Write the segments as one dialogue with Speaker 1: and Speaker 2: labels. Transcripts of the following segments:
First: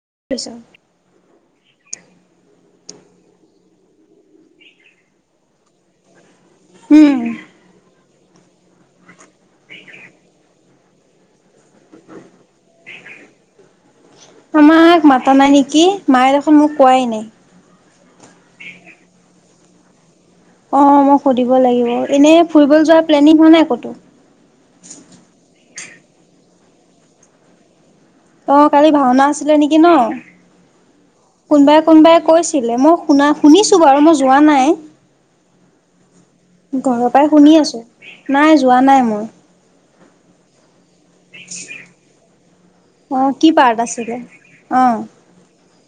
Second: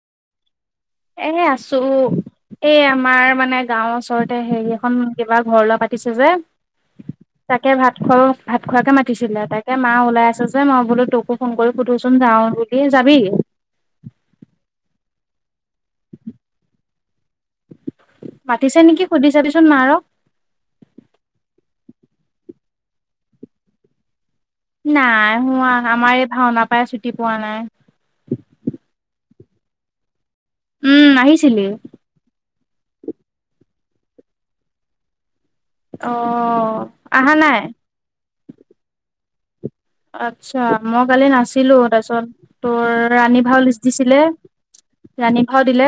Speaker 1: কি কছ
Speaker 2: এনেই আছোঁ। এই আমাৰ মানে গাঁওৰ ওচৰতে হেৰি এখন কিবা ঘৰ লোৱা পাতিছে যে
Speaker 1: হুম
Speaker 2: ঘৰত ভাত খোৱাকে মাতিছিলে তাকে মা ওলাই আছে যে মই বোলো তোকো ফোন কৰি সুধোচোন যাও বুলি তাবি
Speaker 1: আমাক মাতা নাই নেকি মায়ে দেখোন মোক কোৱাই নাই।
Speaker 2: মাতিছে নেকি সুধি চাবিচোন মাৰক?
Speaker 1: অ মই সুধিব লাগিব, এনেই ফুৰিবলৈ যোৱাৰ প্লেনিং হোৱা নাই ক'তো?
Speaker 2: নাই হোৱা আমাৰ এই ভাওনা পৰাই ছুটি পোৱা নাই।
Speaker 1: অ কালি ভাওনা আছিলে নেকি ন
Speaker 2: উম আহিছিলি
Speaker 1: কোনবাই কোনোবাই কৈছ চিলে মই শুনা শুনিছো বাৰু মই যোৱা নাই।
Speaker 2: অ
Speaker 1: ঘৰৰ পৰাই
Speaker 2: আহা
Speaker 1: শুনি
Speaker 2: নাই
Speaker 1: আছো, নাই যোৱা নাই মই।
Speaker 2: আচ্ছা মই কালি নাছিলো তাৰপিছত তোৰ
Speaker 1: অ',
Speaker 2: ৰাণী
Speaker 1: কি
Speaker 2: ভাও
Speaker 1: পাৰ্ট
Speaker 2: লিষ্ট
Speaker 1: আছিলে?
Speaker 2: দিছিলে,
Speaker 1: অ',
Speaker 2: ৰাণী ভাওত দিলে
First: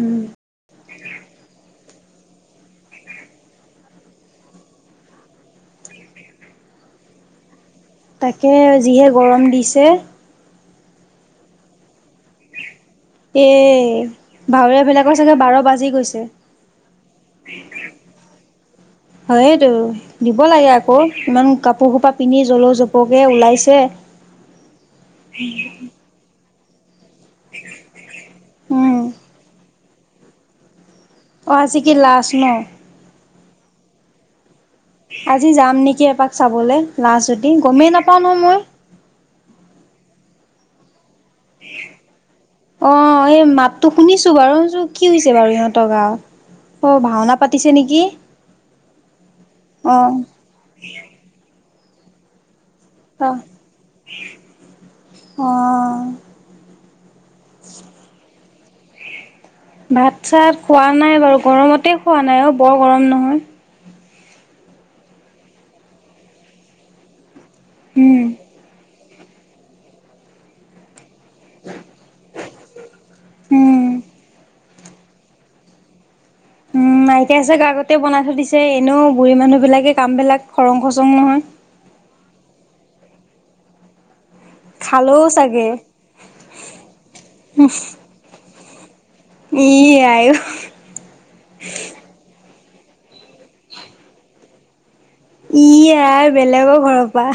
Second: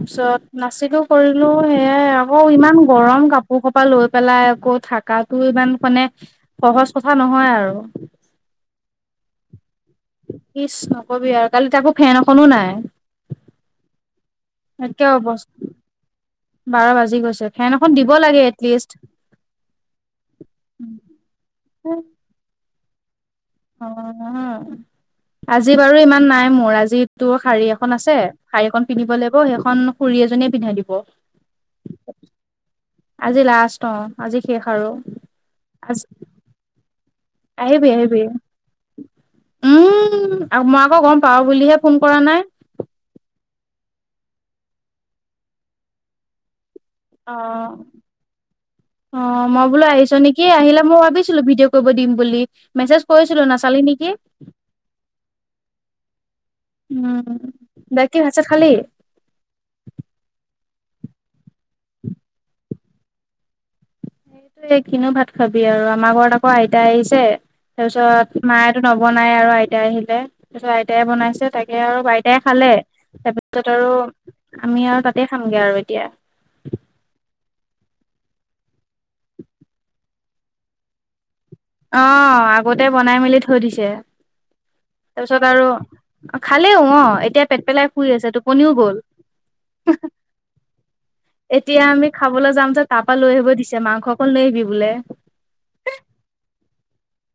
Speaker 1: উম,
Speaker 2: নাচিলোঁ কৰিলো। সেইয়াই আকৌ ইমান গৰম কাপোৰ কপা লৈ পেলাই আকৌ থাকটো ইমান মানে সহজ কথা নহয় আৰু।
Speaker 1: তাকে যিহে গৰম দিছে।
Speaker 2: ইচ নকবি আৰু কালি তাকো ফেন এখনো নাই।
Speaker 1: এ ভাওৰীয়া
Speaker 2: একে
Speaker 1: বিলাকৰ চাগে
Speaker 2: অৱস্থা
Speaker 1: বাৰ বাজি গৈছে।
Speaker 2: বাৰ বাজি গৈছে ফেন এখন দিব লাগে এটলিষ্ট।
Speaker 1: হয় এইটো দিব লাগে আকৌ ইমান কাপোৰ সোপা পিন্ধি জলৌ জপৌ
Speaker 2: অ আজি বাৰু ইমান নাই মোৰ মৰাজিত তো শাড়ী এখন আ শাৰী এখন
Speaker 1: উম
Speaker 2: পিন্ধিব লাগিব সেইখন খুৰী এজনীয়ে পিন্ধাই দিব
Speaker 1: অজি কি লাছ ন
Speaker 2: আজি লাষ্ট অ আজি শেষ আৰু
Speaker 1: আজি যাম
Speaker 2: আজি
Speaker 1: নেকি এপাক চাবলৈ লাছ নিকি
Speaker 2: আহিবি
Speaker 1: গমেই
Speaker 2: আহিবি
Speaker 1: নাপাওঁ ন মই
Speaker 2: উম মই আকৌ গম পাওঁ বুলিহে ফোন কৰা নাই
Speaker 1: ত শুনিছো বাৰু শুনছো কি হৈছে বাৰু ইহঁতৰ গা
Speaker 2: অ অ মই বোলো
Speaker 1: অ
Speaker 2: আহিছ নেকি আহিলে মই ভাবিছিলো ভিডিঅ' ক'ব দিম বুলি মেছেজ
Speaker 1: অ
Speaker 2: কৰিছিলো নাচালি নেকি
Speaker 1: অ।
Speaker 2: উম বাকি ভাত ছাত খালি
Speaker 1: ভাত চাত খোৱা নাই বাৰু গৰমতে খোৱা নাই অ বৰ গৰম নহয়
Speaker 2: সেইটো কিনো ভাত খাবি আৰু আমাৰ ঘৰত আকৌ আইতা আহিছে
Speaker 1: উম।
Speaker 2: তাৰপিছত মায়ো নব বনাই আৰু আইতাই আহিলে তাৰ পিছত আইতাই বনাই ছে তাকে আৰু বাইটাই খালে তাৰপিছত আৰু
Speaker 1: উম।
Speaker 2: আমি আৰু তাতে খামগে আৰু এতিয়া
Speaker 1: উম নাইকিয়াছাগে আগতে বনাই থৈ দিছে এনেও বুঢ়ী মানুহ বিলাকে কাম বিলাক খৰং খচং নহয়
Speaker 2: অ আগতে বনাই মেলি থৈ দিছে
Speaker 1: খালেও
Speaker 2: তাৰপিছত আৰু
Speaker 1: চাগে
Speaker 2: খালেও অ এতিয়া পেট পেলাই শুই আছে টোপনিও গ'ল
Speaker 1: ই আই
Speaker 2: এতিয়া আমি খাবলৈ যাম তাৰপিছত তা পৰা লৈ আহিব দিছে মাংস অকল লৈ আহিবি বোলে
Speaker 1: ই বেলেগৰ ঘৰৰ পৰা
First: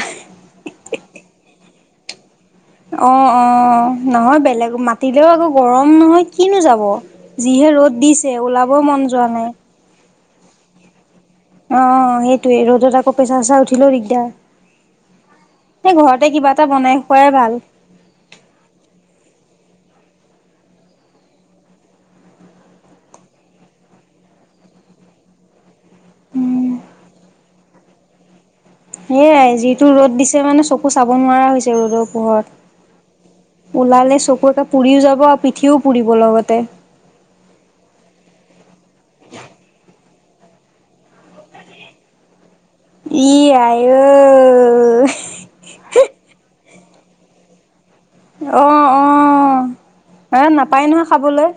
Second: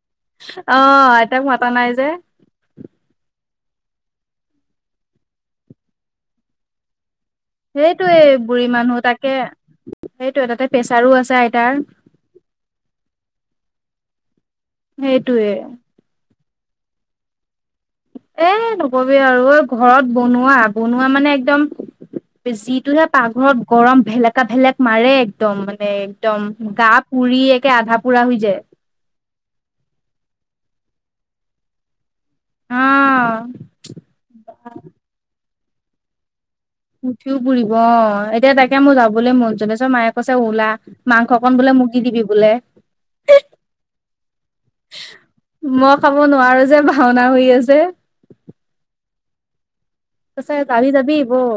Speaker 2: অ আইতাক মাতা নাই যে
Speaker 1: অ অ নহয় বেলেগ মাতিলেও আকৌ গৰম নহয় কিনো যাব যিহে ৰ'দ
Speaker 2: সেইটোয়ে
Speaker 1: দিছে
Speaker 2: বুঢ়ী
Speaker 1: ওলাব
Speaker 2: মানুহ
Speaker 1: মন যোৱা
Speaker 2: তাকে
Speaker 1: নাই
Speaker 2: সেইটোয়ে তাতে প্ৰেছাৰো আছে আইতাৰ
Speaker 1: অ সেইটোয়ে ৰ'দত আকৌ পেচাৰ চেচাৰ উঠিলেও দিগদাৰ
Speaker 2: সেইটোৱে
Speaker 1: তই বনাই খোৱাই ভাল
Speaker 2: এ নকবি আৰু ঐ ঘৰত বনোৱা বনোৱা মানে একদম যিটোহে পাকঘৰত গৰম ভেলেকা ভেলেক মাৰে একদম মানে একদম
Speaker 1: উম
Speaker 2: গা পুৰি একে আধা পোৰা হৈ যায়।
Speaker 1: সয়াই যিটো ৰ'দ দিছে মানে চকু চাব নোৱাৰা হৈছে ৰ'দক।
Speaker 2: অ',
Speaker 1: পোহৰত ওলালে চকু একে পুৰিও যাব আৰু পিঠিও পুৰিব লগতে।
Speaker 2: উঠিও পুৰিব অ এতিয়া তাকে মোৰ যাবলৈ মন যছ মায়ে কৈছে ওলা মাংসকন বোলে। মুগি দিবি বোলে।
Speaker 1: ই আই ঐ
Speaker 2: মই খাব নোৱাৰো যে ভাওনা হৈ আছে
Speaker 1: অ অ এ
Speaker 2: তকৈছে
Speaker 1: নাপায়
Speaker 2: যাবি
Speaker 1: নহয়
Speaker 2: যাবি হ'ব
Speaker 1: খাবলৈ।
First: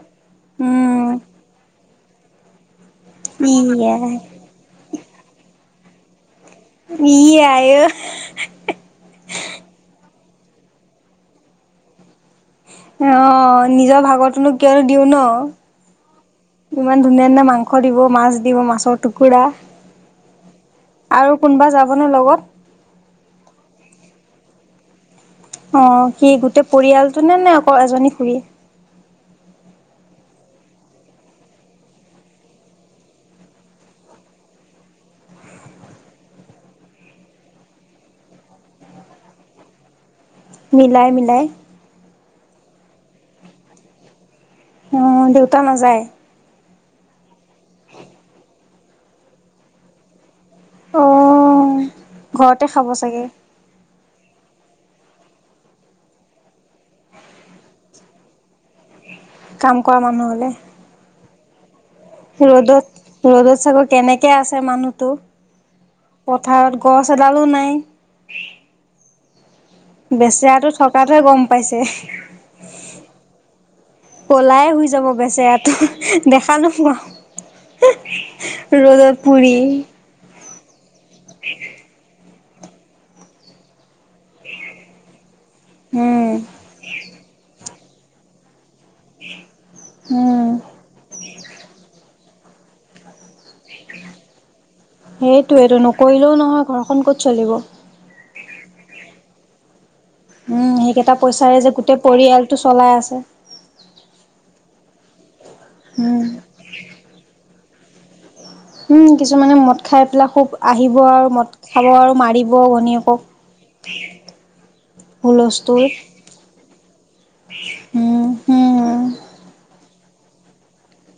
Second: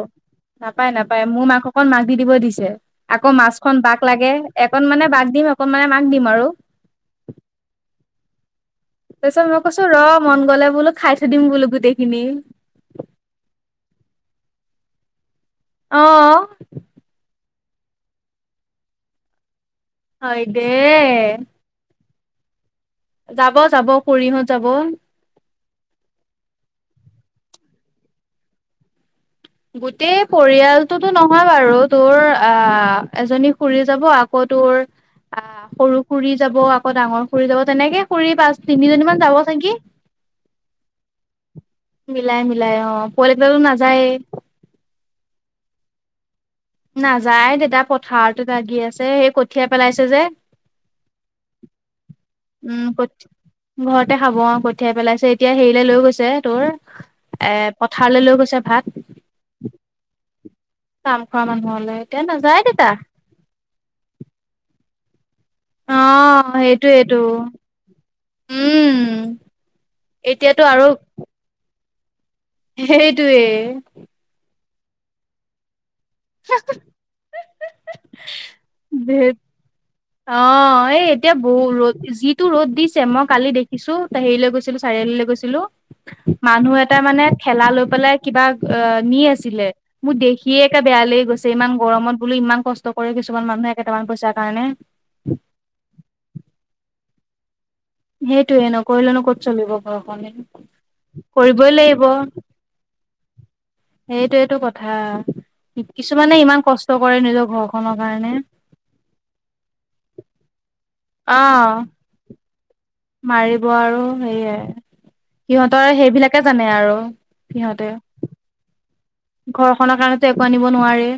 Speaker 2: নাপায়
Speaker 1: উম,
Speaker 2: নাপায় মোৰ মাকক অকণ মাক দি দিব দিছে আকৌ মাছখন বাক
Speaker 1: ইআই
Speaker 2: লাগে এঅকণ মানে বাক দিম একনমানানে মাক দিম আৰু
Speaker 1: ইআই
Speaker 2: তাৰপিছত মই কৈছো ৰ মন গলে বোলো খাই থৈ দিম বোলো গোটেইখিনি
Speaker 1: অ নিজৰ ভাগটোনো কিয়নো দিও
Speaker 2: অ
Speaker 1: ন ইমান ধুনীয়া ধুনীয়া মাংস মাংস দিব মাছ দিব মাছৰ টুকুৰা
Speaker 2: হয় দে
Speaker 1: অকনো লগত
Speaker 2: যাব যাব খুৰিহত যাব
Speaker 1: অ কি গোটেই পৰিয়ালটো নে নে অকল এজনী খুৰী
Speaker 2: গোটেই পৰিয়ালটোতো নহয় বাৰু তোৰ আ এজনী খুৰী যাব আকৌ তোৰ আহ সৰু খুুৰী যাব আকৌ ডাঙৰ খুৰী যাব তেনেকে খুৰী পাঁচ তিনিজনীমান যাব নেকি
Speaker 1: মিলাই মিলাই
Speaker 2: ওলাই অ পোৱালিটেলো নাযায়েই
Speaker 1: অ দেউতা নাযায়
Speaker 2: নাযায় দেতা পথাৰত লাগি আছে সেই কঠিয়াই পেলাইছে যে
Speaker 1: আহ ঘৰতে
Speaker 2: উম
Speaker 1: খাব
Speaker 2: কঠ
Speaker 1: চাগে।
Speaker 2: ঘৰতে খাব আৰু কঠিয়াই পেলাইছে এতিয়া হেৰিলে লৈ গৈছে তোৰ। এ পথাৰলৈ লৈ গৈছে ভাত।
Speaker 1: কাম কৰা মানুহ হলে।
Speaker 2: কাম খোৱা মানুহলে। এতিয়া নাযায় দেতা
Speaker 1: ৰ'দত ৰ'দত চাগ কেনেকে আছে মানুহতো।
Speaker 2: অ
Speaker 1: পথাৰত গছ
Speaker 2: সেইটোয়েইটো
Speaker 1: এডালো নাই।
Speaker 2: উম এতিয়াতো
Speaker 1: বেচৰাটো
Speaker 2: আৰু
Speaker 1: থকাতে গম পাইছে।
Speaker 2: সেইটোৱে।
Speaker 1: কলাই শুই যাব গেছোতো দেখা নো পোৱা। ৰ'দ
Speaker 2: ধেত
Speaker 1: পুৰি।
Speaker 2: অ এই এতিয়া বহু ৰ যি। তো ৰদ দিছে মই কালি দেখিছো ত হেৰিলৈ গছিলো চিআল লৈ গৈছিলো। ছিলো
Speaker 1: উম
Speaker 2: মানুহ এটা মানে খেলা লৈ পেলাই কিবা। অ নি আছিলে মোৰ
Speaker 1: উম
Speaker 2: দেখিয়ে একে বেয়া লাগি গৈছে ইমান গৰমত বোলো ইমান কষ্ট কৰেছ।
Speaker 1: সেইটোয়েইটো নকৰিলেও নহয় ঘৰখন ক'ত চলিব।
Speaker 2: সেইটোয়ে নকৰিলেনো ক'ত চলিব ঘৰখনে
Speaker 1: উম সেইকেইটা পইচাৰে যে
Speaker 2: কৰিবই
Speaker 1: গোটেই
Speaker 2: লাগিব।
Speaker 1: পৰিয়ালটো চলাই আছে
Speaker 2: সেইটোইটো কথা
Speaker 1: উম
Speaker 2: কিছুমানে ইমান কষ্ট কৰে নিজৰ ঘৰখনৰ কাৰণে।
Speaker 1: উম কিছুমানে মদ খাই পেলাই খুব আহিব আৰু
Speaker 2: অ
Speaker 1: মদ খাব আৰু মাৰিব। ভনীয়েকক
Speaker 2: মাৰিব আৰু সেয়ে
Speaker 1: হুলস্থুল
Speaker 2: সিহঁতৰ সেইবিলাকে জানে আৰু। সিহঁতে
Speaker 1: উম উম
Speaker 2: ঘৰখনৰ কাৰণো একো আনিব নোৱাৰে।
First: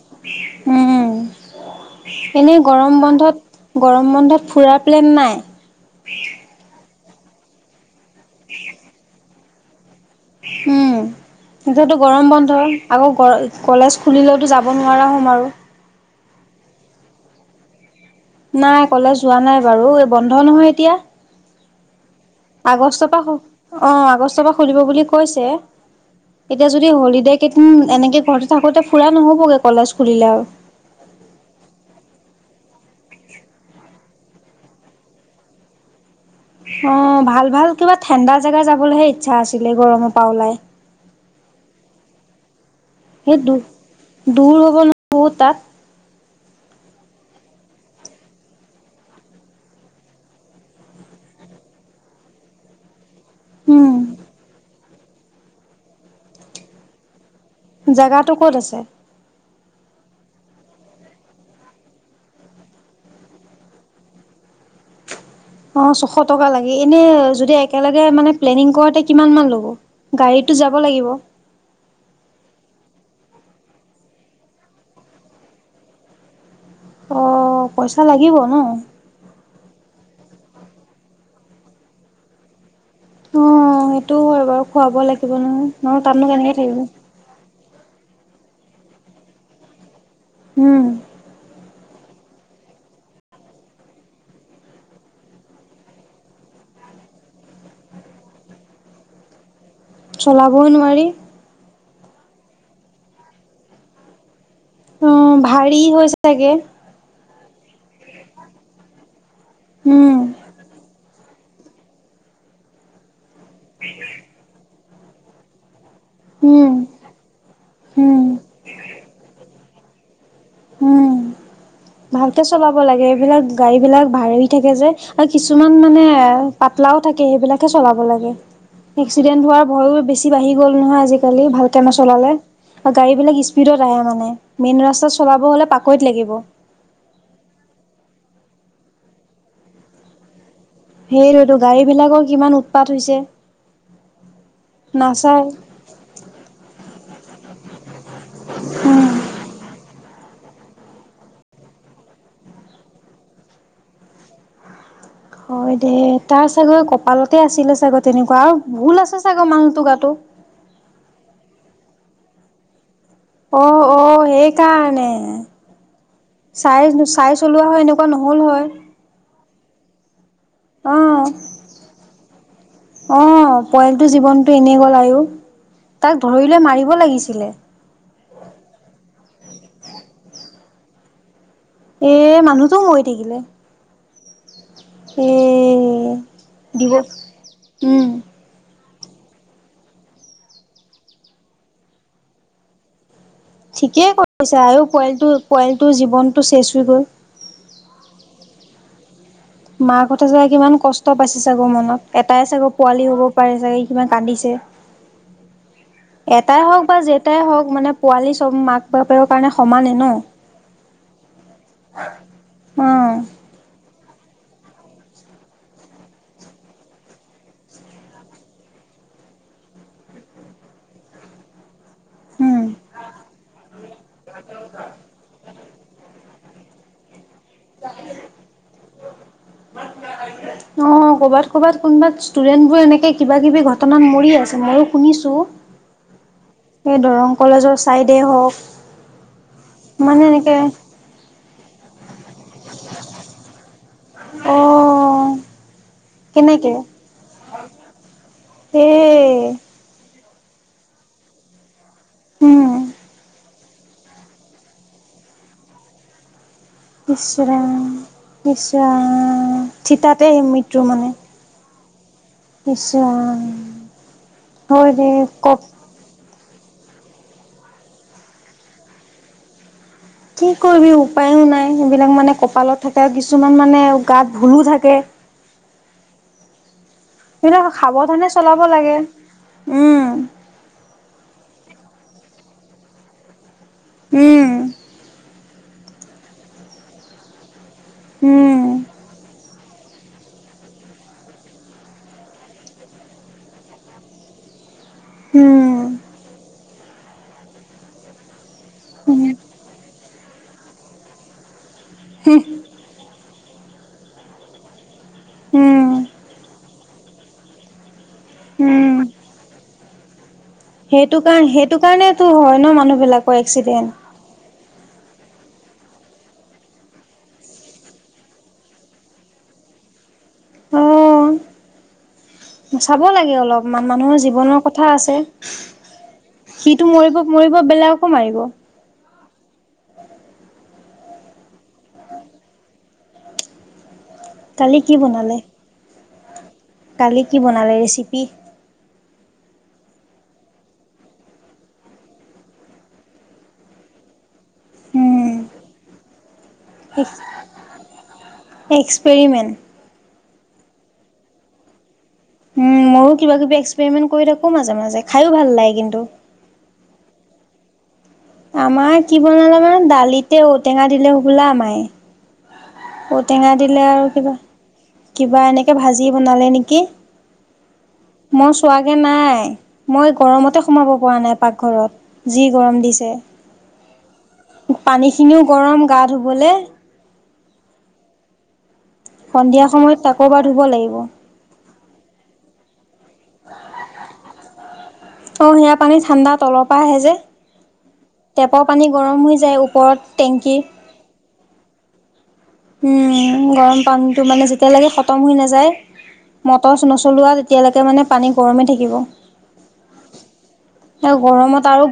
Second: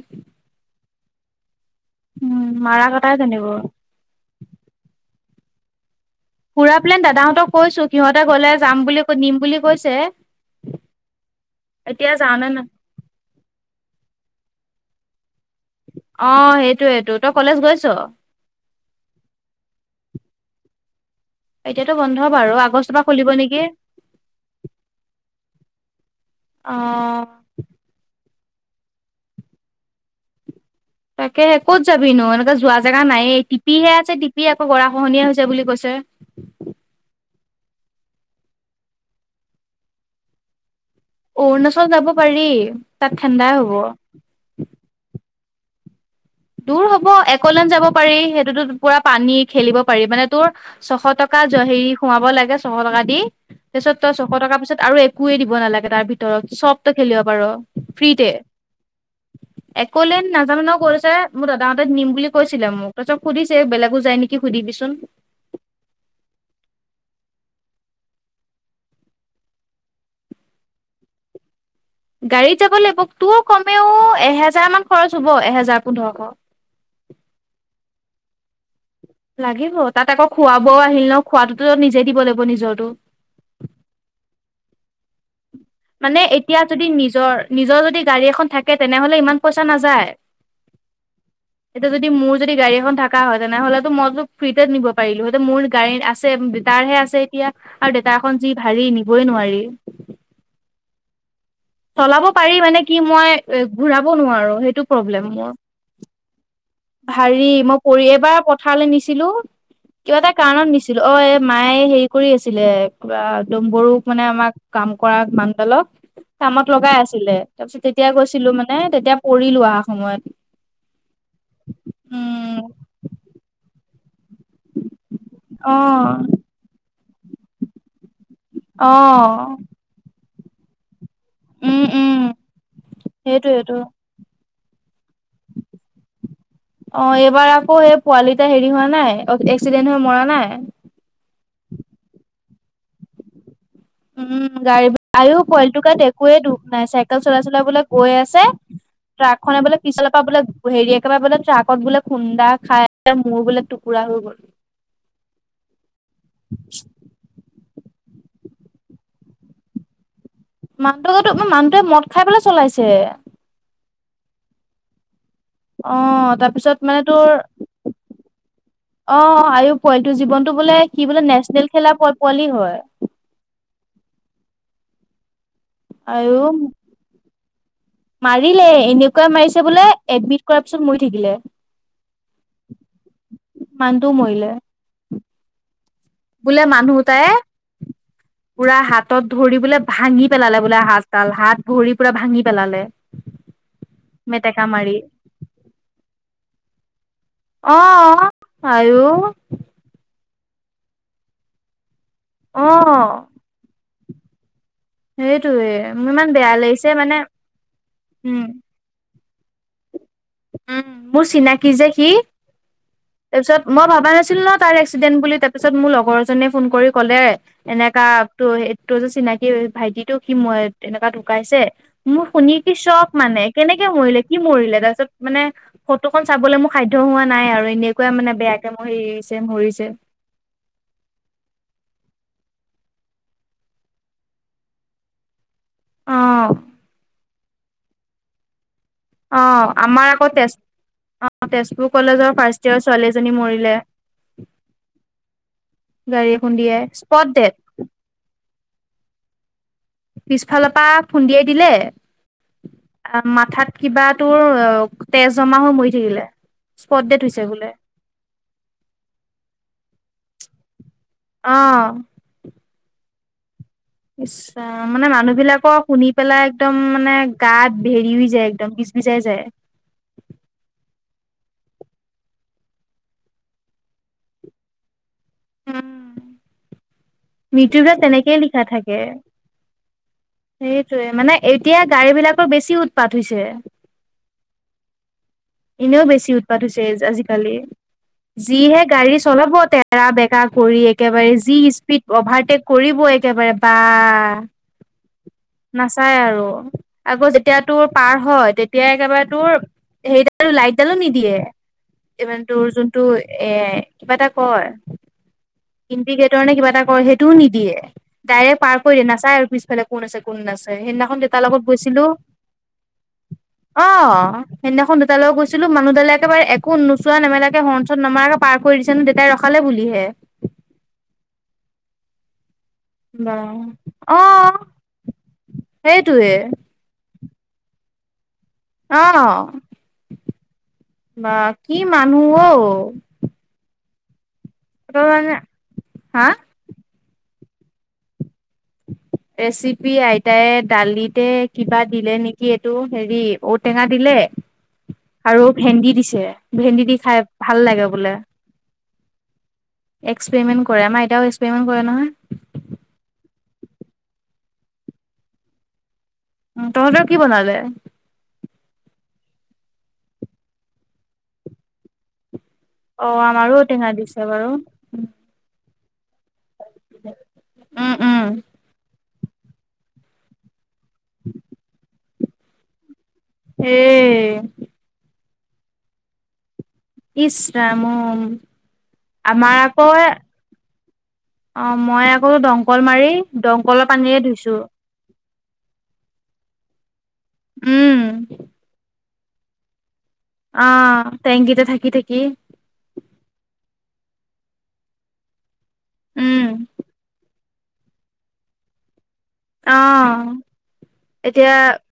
Speaker 1: উম।
Speaker 2: উম
Speaker 1: এনেই
Speaker 2: মাৰা
Speaker 1: গৰম
Speaker 2: কটাই জানিব
Speaker 1: বন্ধত গৰম বন্ধত ফুৰাৰ প্লেন নাই।
Speaker 2: সুৰা প্লেন দাদাহঁতক কৈছো সিহঁতে গলে যাম বুলি ক নিম বুলি কৈছে।
Speaker 1: উম এতিতো
Speaker 2: এতিয়া
Speaker 1: গৰম
Speaker 2: যাওঁ নে
Speaker 1: বন্ধ
Speaker 2: না
Speaker 1: আকৌ কলেজ খুলিলেওতো যাব। যাব নোৱাৰা হ'ম আৰু
Speaker 2: অ সেইটোৱেটো তই কলেজ গৈছ?
Speaker 1: নাই কলেজ হোৱা নাই বাৰু এই বন্ধ নহয় এতিয়া।
Speaker 2: এতিয়াতো বন্ধ বাৰু
Speaker 1: আগষ্টৰ
Speaker 2: খুলিব
Speaker 1: পৰা
Speaker 2: নেকি
Speaker 1: অ আগষ্টৰ পৰা খুলিব বুলি কৈছে। এতিয়া যদি
Speaker 2: অ
Speaker 1: হলিডে কেইদিন এনেকে ঘৰতে থাকোতে ফুৰা নহবগে কলেজ খুলিলে আও।
Speaker 2: তাকে কত যাবি নো এনেকে যোৱা জেগা নাই টিপিহে আছে টিপি আকৌ গৰা খহনীয়া হৈছে বুলি কৈছে।
Speaker 1: অ ভাল ভাল কিবা ঠাণ্ডা জেগা যাবলৈহে ইচ্ছা আছিলে গৰমৰ পৰা ওলাই।
Speaker 2: অৰুণাচল যাব পাৰি। তাত
Speaker 1: সেই
Speaker 2: ঠাণ্ডাই
Speaker 1: দ
Speaker 2: হ'ব।
Speaker 1: দূৰ হ'ব নোৱাৰ তাত।
Speaker 2: দূৰ হ'ব একলেন যাব পাৰি সেইটোতো পুৰা পানী খেলিব পাৰি মানে তোৰ ছশ টকা। জ হেৰি সোমাব লাগে ছশ টকা দি। তাৰ পিছত
Speaker 1: উম,
Speaker 2: তই ছশ টকাৰ পিছত আৰু একোৱে দিব নালাগে তাৰ ভিতৰত চবতো খেলিব পাৰ।
Speaker 1: জেগাটো ক'ত আছে।
Speaker 2: এক'লেণ্ড নাজানো নহ ক'ত আছে। মোৰ দাদাহঁক নিম বুলি কৈছিলে মোক তাৰপিছত সুধিছে বেলেগো যায় নেকি সুধিবিচোন।
Speaker 1: অ ছশ টকা লাগি এনে য একেলগে মানে প্লেনিং কৰ কিমান মান ল'ব। গাড়ীটো যাব লাগিব।
Speaker 2: গাড়ীত যাব লাগিব তো কমেও এহেজাৰ মান খৰচ হ'ব এহেজাৰ পোন্ধৰশ।
Speaker 1: অ পইচা লাগিব ন।
Speaker 2: লাগিব তাত আকৌ খুৱ ব আহিল ন খোৱাতটোতো নিজেই দিব লাগিব নিজৰটো।
Speaker 1: অ সেইটোও হয় বাৰু খুৱাব লাগিব নহয়। নহলে
Speaker 2: মানে
Speaker 1: তাতনো কেনেকে
Speaker 2: এতিয়া
Speaker 1: থাকিব
Speaker 2: যদি নিজৰ নিজৰ যদি গাড়ী এখন থাকে তেনেহলে ইমান পইচা নাযায়।
Speaker 1: উম।
Speaker 2: এতিয়া যদি মোৰ যদি গাড়ী এখন থকা হয় তেনেহলেতো মইতো ফ্ৰীতে নিব পাৰিলো সতে মোৰ গাড়ীত আছে। তাৰ হে আছে এতিয়া আৰু দেেতা এখনন যি ভাৰী নিবই নোৱাৰি।
Speaker 1: চলাবই নোৱাৰি
Speaker 2: চলাব পাৰি মানে কি মই এ ঘূৰাব নোৱাৰো। সেইটো
Speaker 1: অ ভাৰী হৈছে চাগে।
Speaker 2: হাৰি মই পৰি এবাৰ পথাৰলৈ নিছিলো
Speaker 1: উম
Speaker 2: কিবা এটা কাৰণত নিছিলো অ মায়ে হেৰি কৰি আছিলে কদম বৰু মানে আমাক কাম কৰা মান্ডালক
Speaker 1: উম
Speaker 2: কামত লগাই আছিলে তাৰপিছত তেতিয়া
Speaker 1: উম
Speaker 2: গৈছিলো মানে তেতিয়া পৰিলো অহা সময়ত।
Speaker 1: উম ভালকে
Speaker 2: উম
Speaker 1: চলাব লাগে এইবিলাক গাড়ী বিলাক ভাৰি থাকে যে আৰু কিছুমান
Speaker 2: অ
Speaker 1: মানে পাতলাও থাকে সেইবিলাকে চলাব লাগে।
Speaker 2: অ
Speaker 1: এক্সিডেণ্ট হোৱাৰ ভয়ো বেছি বাঢ়ি গল নহয় আজিকা- আজিকালি ভালকৈ
Speaker 2: উম উম
Speaker 1: নচলালে আৰু গাড়ীবিলাক
Speaker 2: সেইটোয়েটো
Speaker 1: স্পীডত আহে মানে। মেইন ৰাস্তাত চলাব হলে পাকৈত লাগিব।
Speaker 2: অ এইবাৰ আকৌ সে পোৱালিটা হেৰি হোৱা নাই এক্সিডেণ্ট হৈ মৰা নাই।
Speaker 1: সেইটোতো গাড়ী বিলাকৰ কিমান উৎপাত হৈছে।
Speaker 2: উম গাড়ী আও
Speaker 1: নাচায়
Speaker 2: পোৱালিটো গাত একোৱে দুখ নাই চাইকেল চলাই চলাই বোলে গৈ আছে।
Speaker 1: উম।
Speaker 2: ট্ৰাকখনে বোলে পিছলে পা বোলে হেৰি একেবাৰে বোলে ট্ৰাকত বোলে খুন্দা খাই মূৰ বোলে টুকুৰা হৈ গ'ল।
Speaker 1: হয় দে তাৰ চাগৈ কপালতে আছিলে। চাগ তেনেকুৱা আৰু ভুল আছে চাগে মানুহটো গাতটো
Speaker 2: মানুহো মানুহটোৱে মদ খাই পেলাই চলাইছে।
Speaker 1: অ অ সেইকাৰণে
Speaker 2: অ তাৰপিছত
Speaker 1: চাই
Speaker 2: মানে তোৰ
Speaker 1: চাই চলোৱা হয় এনেকুৱা নহ'ল হয়
Speaker 2: অ আয় পোৱালিটোৰ জীৱন
Speaker 1: অ অ
Speaker 2: হয়
Speaker 1: পৰিয়ালটো জীৱনতটো এনেই গল আ- ইউ তাক
Speaker 2: আৰু
Speaker 1: ধৰিলৈ মাৰিব লাগিছিলে।
Speaker 2: মাৰিলে এনেকুৱাই মাৰিছে বোলে এডমিট কৰাৰ পিছত মৰি থাকিলে।
Speaker 1: এ মানুহটো মৰি থাকিলে।
Speaker 2: দো মৰিলে।
Speaker 1: উম।
Speaker 2: বোলে
Speaker 1: দিব
Speaker 2: মানুহ তাই পুৰা হাত। হাতত ধৰি বোলে ভাঙি পেলালে বোলে হাত তাল হাত ধৰি পুৰা ভাঙি পেলালে।
Speaker 1: ঠিকেই কৈছ
Speaker 2: মেটেকা
Speaker 1: আৰু
Speaker 2: মাৰি
Speaker 1: পৰিোৱালটো পৰিয়ালটোৰ জীৱনটো শেচ হৈ গ'ল
Speaker 2: অহ আৰু।
Speaker 1: মাক কথা চাগে কিমান কষ্ট পাইছে চাগৈ মনত এটাই
Speaker 2: অ
Speaker 1: চাগৈ পোৱালি হ'ব পাৰে চাগে। কিমান কান্দিছে।
Speaker 2: সেইটোয়ে মোৰ ইমান বেয়া
Speaker 1: এটাই হওক
Speaker 2: লাগিছে
Speaker 1: বা
Speaker 2: মানে
Speaker 1: যেটাই হওক মানে পোৱালি
Speaker 2: উম
Speaker 1: চব মাক বা- ত কাৰণে সমানে ন
Speaker 2: উম মোৰ চিনাকি যে সি
Speaker 1: অ',
Speaker 2: তাৰপিছত মই ভাব- নাছিল ন তাৰ এক্সিডেন্ট বুলি তাৰপিছত মোৰ লগৰজনে ফোন কৰি ক'লে এনেকা তো তোৰ- চিনাকি ভাইটিটো খি মুৱাইত তেনেকুৱা ঢুকাইছে। মোৰ শুনি
Speaker 1: উম।
Speaker 2: কি চখ মানে কেনেকে মৰিলে কি মৰিলে তাৰপিছত মানে ফটোখন চাবলৈ মোৰ সাধ্য হোৱা নাই আৰু এনেকুৱা মানে বেয়াকে মহৰিছে।
Speaker 1: অ কৰ'বাত কৰবাত কোনোবাত ষ্টুডেন্ট বোৰ এনেকে কিবা কিবি ঘটনাত মৰি আছে মইো শুনিছো।
Speaker 2: অ
Speaker 1: সেই দৰং কলেজৰ চাইডে হওক।
Speaker 2: অ আমাৰ
Speaker 1: মানে
Speaker 2: আকৌ তেজ
Speaker 1: এনেকে
Speaker 2: অ তেজপুৰ কলেজৰ ফাৰ্ষ্ট ইয়েৰ ছোৱালী এজনী মৰিলে।
Speaker 1: অহ
Speaker 2: গাড়ী এ খুন্দিয়ে স্পট দেট
Speaker 1: এই
Speaker 2: পিছফালৰ পৰা খুন্দিয়াই দিলে
Speaker 1: উম
Speaker 2: মাথাত কিবা তোৰ তেজ জমা হৈ মৰি থাকিলে। স্পট ডেট
Speaker 1: ইছ
Speaker 2: হৈছে বোলে
Speaker 1: ৰাম ইছ ৰাম থিতাতে মৃত্যু মানে
Speaker 2: আহ
Speaker 1: ইছ ৰাম।
Speaker 2: ইছ ৰাম
Speaker 1: হয়
Speaker 2: মানে
Speaker 1: দে
Speaker 2: মানুহ
Speaker 1: কপ
Speaker 2: বিলাকৰ শুনি। পেলাই একদম মানে গাত ভেৰিও যায় একদম বিজ বিজাই যায়।
Speaker 1: কি কৰিবি উপায়ো নাই সেইবিলাক মানে কপালত থাকে আৰু কিছুমান মানে গাত ভূলো থাকে।
Speaker 2: উম।
Speaker 1: সেইবিলাক
Speaker 2: মৃত্যুৰ পৰা
Speaker 1: সাৱধানে
Speaker 2: তেনেকেই
Speaker 1: চলাব
Speaker 2: লিখা থাকে
Speaker 1: লাগে উম
Speaker 2: সেইটোৱে মানে এতিয়া। গাড়ী বিলাকৰ বেছি উৎপাত হৈছে।
Speaker 1: উম।
Speaker 2: এনেও বেছি উৎপাত হৈছে আজিকালি
Speaker 1: উম
Speaker 2: যিহে গাড়ী চলাব তে। এৰা বেকা কৰি একেবাৰে যি। স্পিড অভাৰটেক কৰিব একেবাৰে বা।
Speaker 1: উম
Speaker 2: নাচাই আৰু আগৌ যেতিয়া তোৰ পাৰ হয় তেতিয়াাই একেবাৰে
Speaker 1: উম
Speaker 2: তোৰ। সেইডাল লাইটডালো নিদিয়ে। ইমানে তোৰ যোনটো এ কিবা এটা কয়।
Speaker 1: উম
Speaker 2: ইণ্ডিকেটৰ নে কিবা এটা কৰে সেইটোও নিদিয়ে ডাইৰেক্ট পাৰ কৰি
Speaker 1: উম
Speaker 2: দিয়ে নাচাই আৰু পিছফালে কোন আছে। কোন আছে
Speaker 1: সেইটো
Speaker 2: সেইদিনাখন দেতাৰ
Speaker 1: কাৰণ
Speaker 2: লগত
Speaker 1: সেইটো
Speaker 2: গৈছিলো
Speaker 1: কাৰণেতো হয় ন মানুহ বিলাকৰ এক্সিডেন্ট
Speaker 2: অহ। সেইনাখন দুতালৈ গৈছিলো মানুহালে একেবাৰে একো নোচোৱা নমেলাকে হৰ্নত নমাৰাকে পাৰ কৰি দিছে নহয় দেউতাই ৰখালে। বুলি হে।
Speaker 1: অহ। চাব
Speaker 2: বা
Speaker 1: লাগে অলপ মানুহৰ
Speaker 2: অ
Speaker 1: জীৱনৰ কথা আছে
Speaker 2: সেইটোৱে
Speaker 1: সটো মৰিব। মৰিব বেলেগকো মাৰিব।
Speaker 2: আহ বা কি মানুহ অ।
Speaker 1: কালি কি
Speaker 2: তই মানে
Speaker 1: বনালে।
Speaker 2: হা।
Speaker 1: কালি কি বনালে ৰেচিপি।
Speaker 2: ৰেচিপি আইতাইে দালিতে কিবা দিলে নেকি এইটো হেৰি ঔটেঙা দিলে।
Speaker 1: উম
Speaker 2: আৰু ভেন্দি দিছে ভেন্দি দি খাই ভাল লাগে বোলে।
Speaker 1: এক্সপেৰিমেণ্ট
Speaker 2: এক্ পে'মেট কৰে আম এয়াও এক্সেমেট কৰে নহয়
Speaker 1: উ ময়ো কিবা কিবি এক্সপেৰিমেন্ট কৰি থাকো মাজে মাজে খাইও ভাল লাগে কিন্তু
Speaker 2: উম তহঁতৰ কি বনালে
Speaker 1: আমাৰ কি বনালা মানে দালিতে ঔটেঙা দিলে হবলা মাই।
Speaker 2: অ আমাৰো
Speaker 1: ঔটেঙা দিলে আৰু
Speaker 2: দিছে
Speaker 1: কিবা
Speaker 2: বাৰু
Speaker 1: কিবা এনে। ভাজি বনালে নেকি।
Speaker 2: উম উম
Speaker 1: মই চোৱাগে নাই মই গৰমতে সোমাব পৰা নাই পাকঘৰত। যি গৰম দিছে।
Speaker 2: উম।
Speaker 1: পানী খিনিও গৰম গা ধুবলৈ।
Speaker 2: ইছ ৰাম। আমাৰ
Speaker 1: সন্ধিয়া সময়ত আকৌ এবাৰ ধুব লাগিব।
Speaker 2: অঁ মই আকৌ দমকল মাৰি দমকলৰ পানীৰে ধুইছোঁ।
Speaker 1: অঁ সেয়া পানী ঠাণ্ডা তলৰ পৰা আহে যে।
Speaker 2: উম।
Speaker 1: টেপৰ পানী গৰম হৈ যায় ওপৰত। টেংকি
Speaker 2: অ টেংকিতে থাকি থাকি।
Speaker 1: উম গৰম পানীটো মানে যেতিয়া লাগে খতম হৈ নাযায়
Speaker 2: উম
Speaker 1: মটৰ নচলোৱা। এতিয়ালৈকে মানে পানী গৰমেই থাকিব।
Speaker 2: অ
Speaker 1: আৰু
Speaker 2: এতিয়া।
Speaker 1: গৰমত আৰু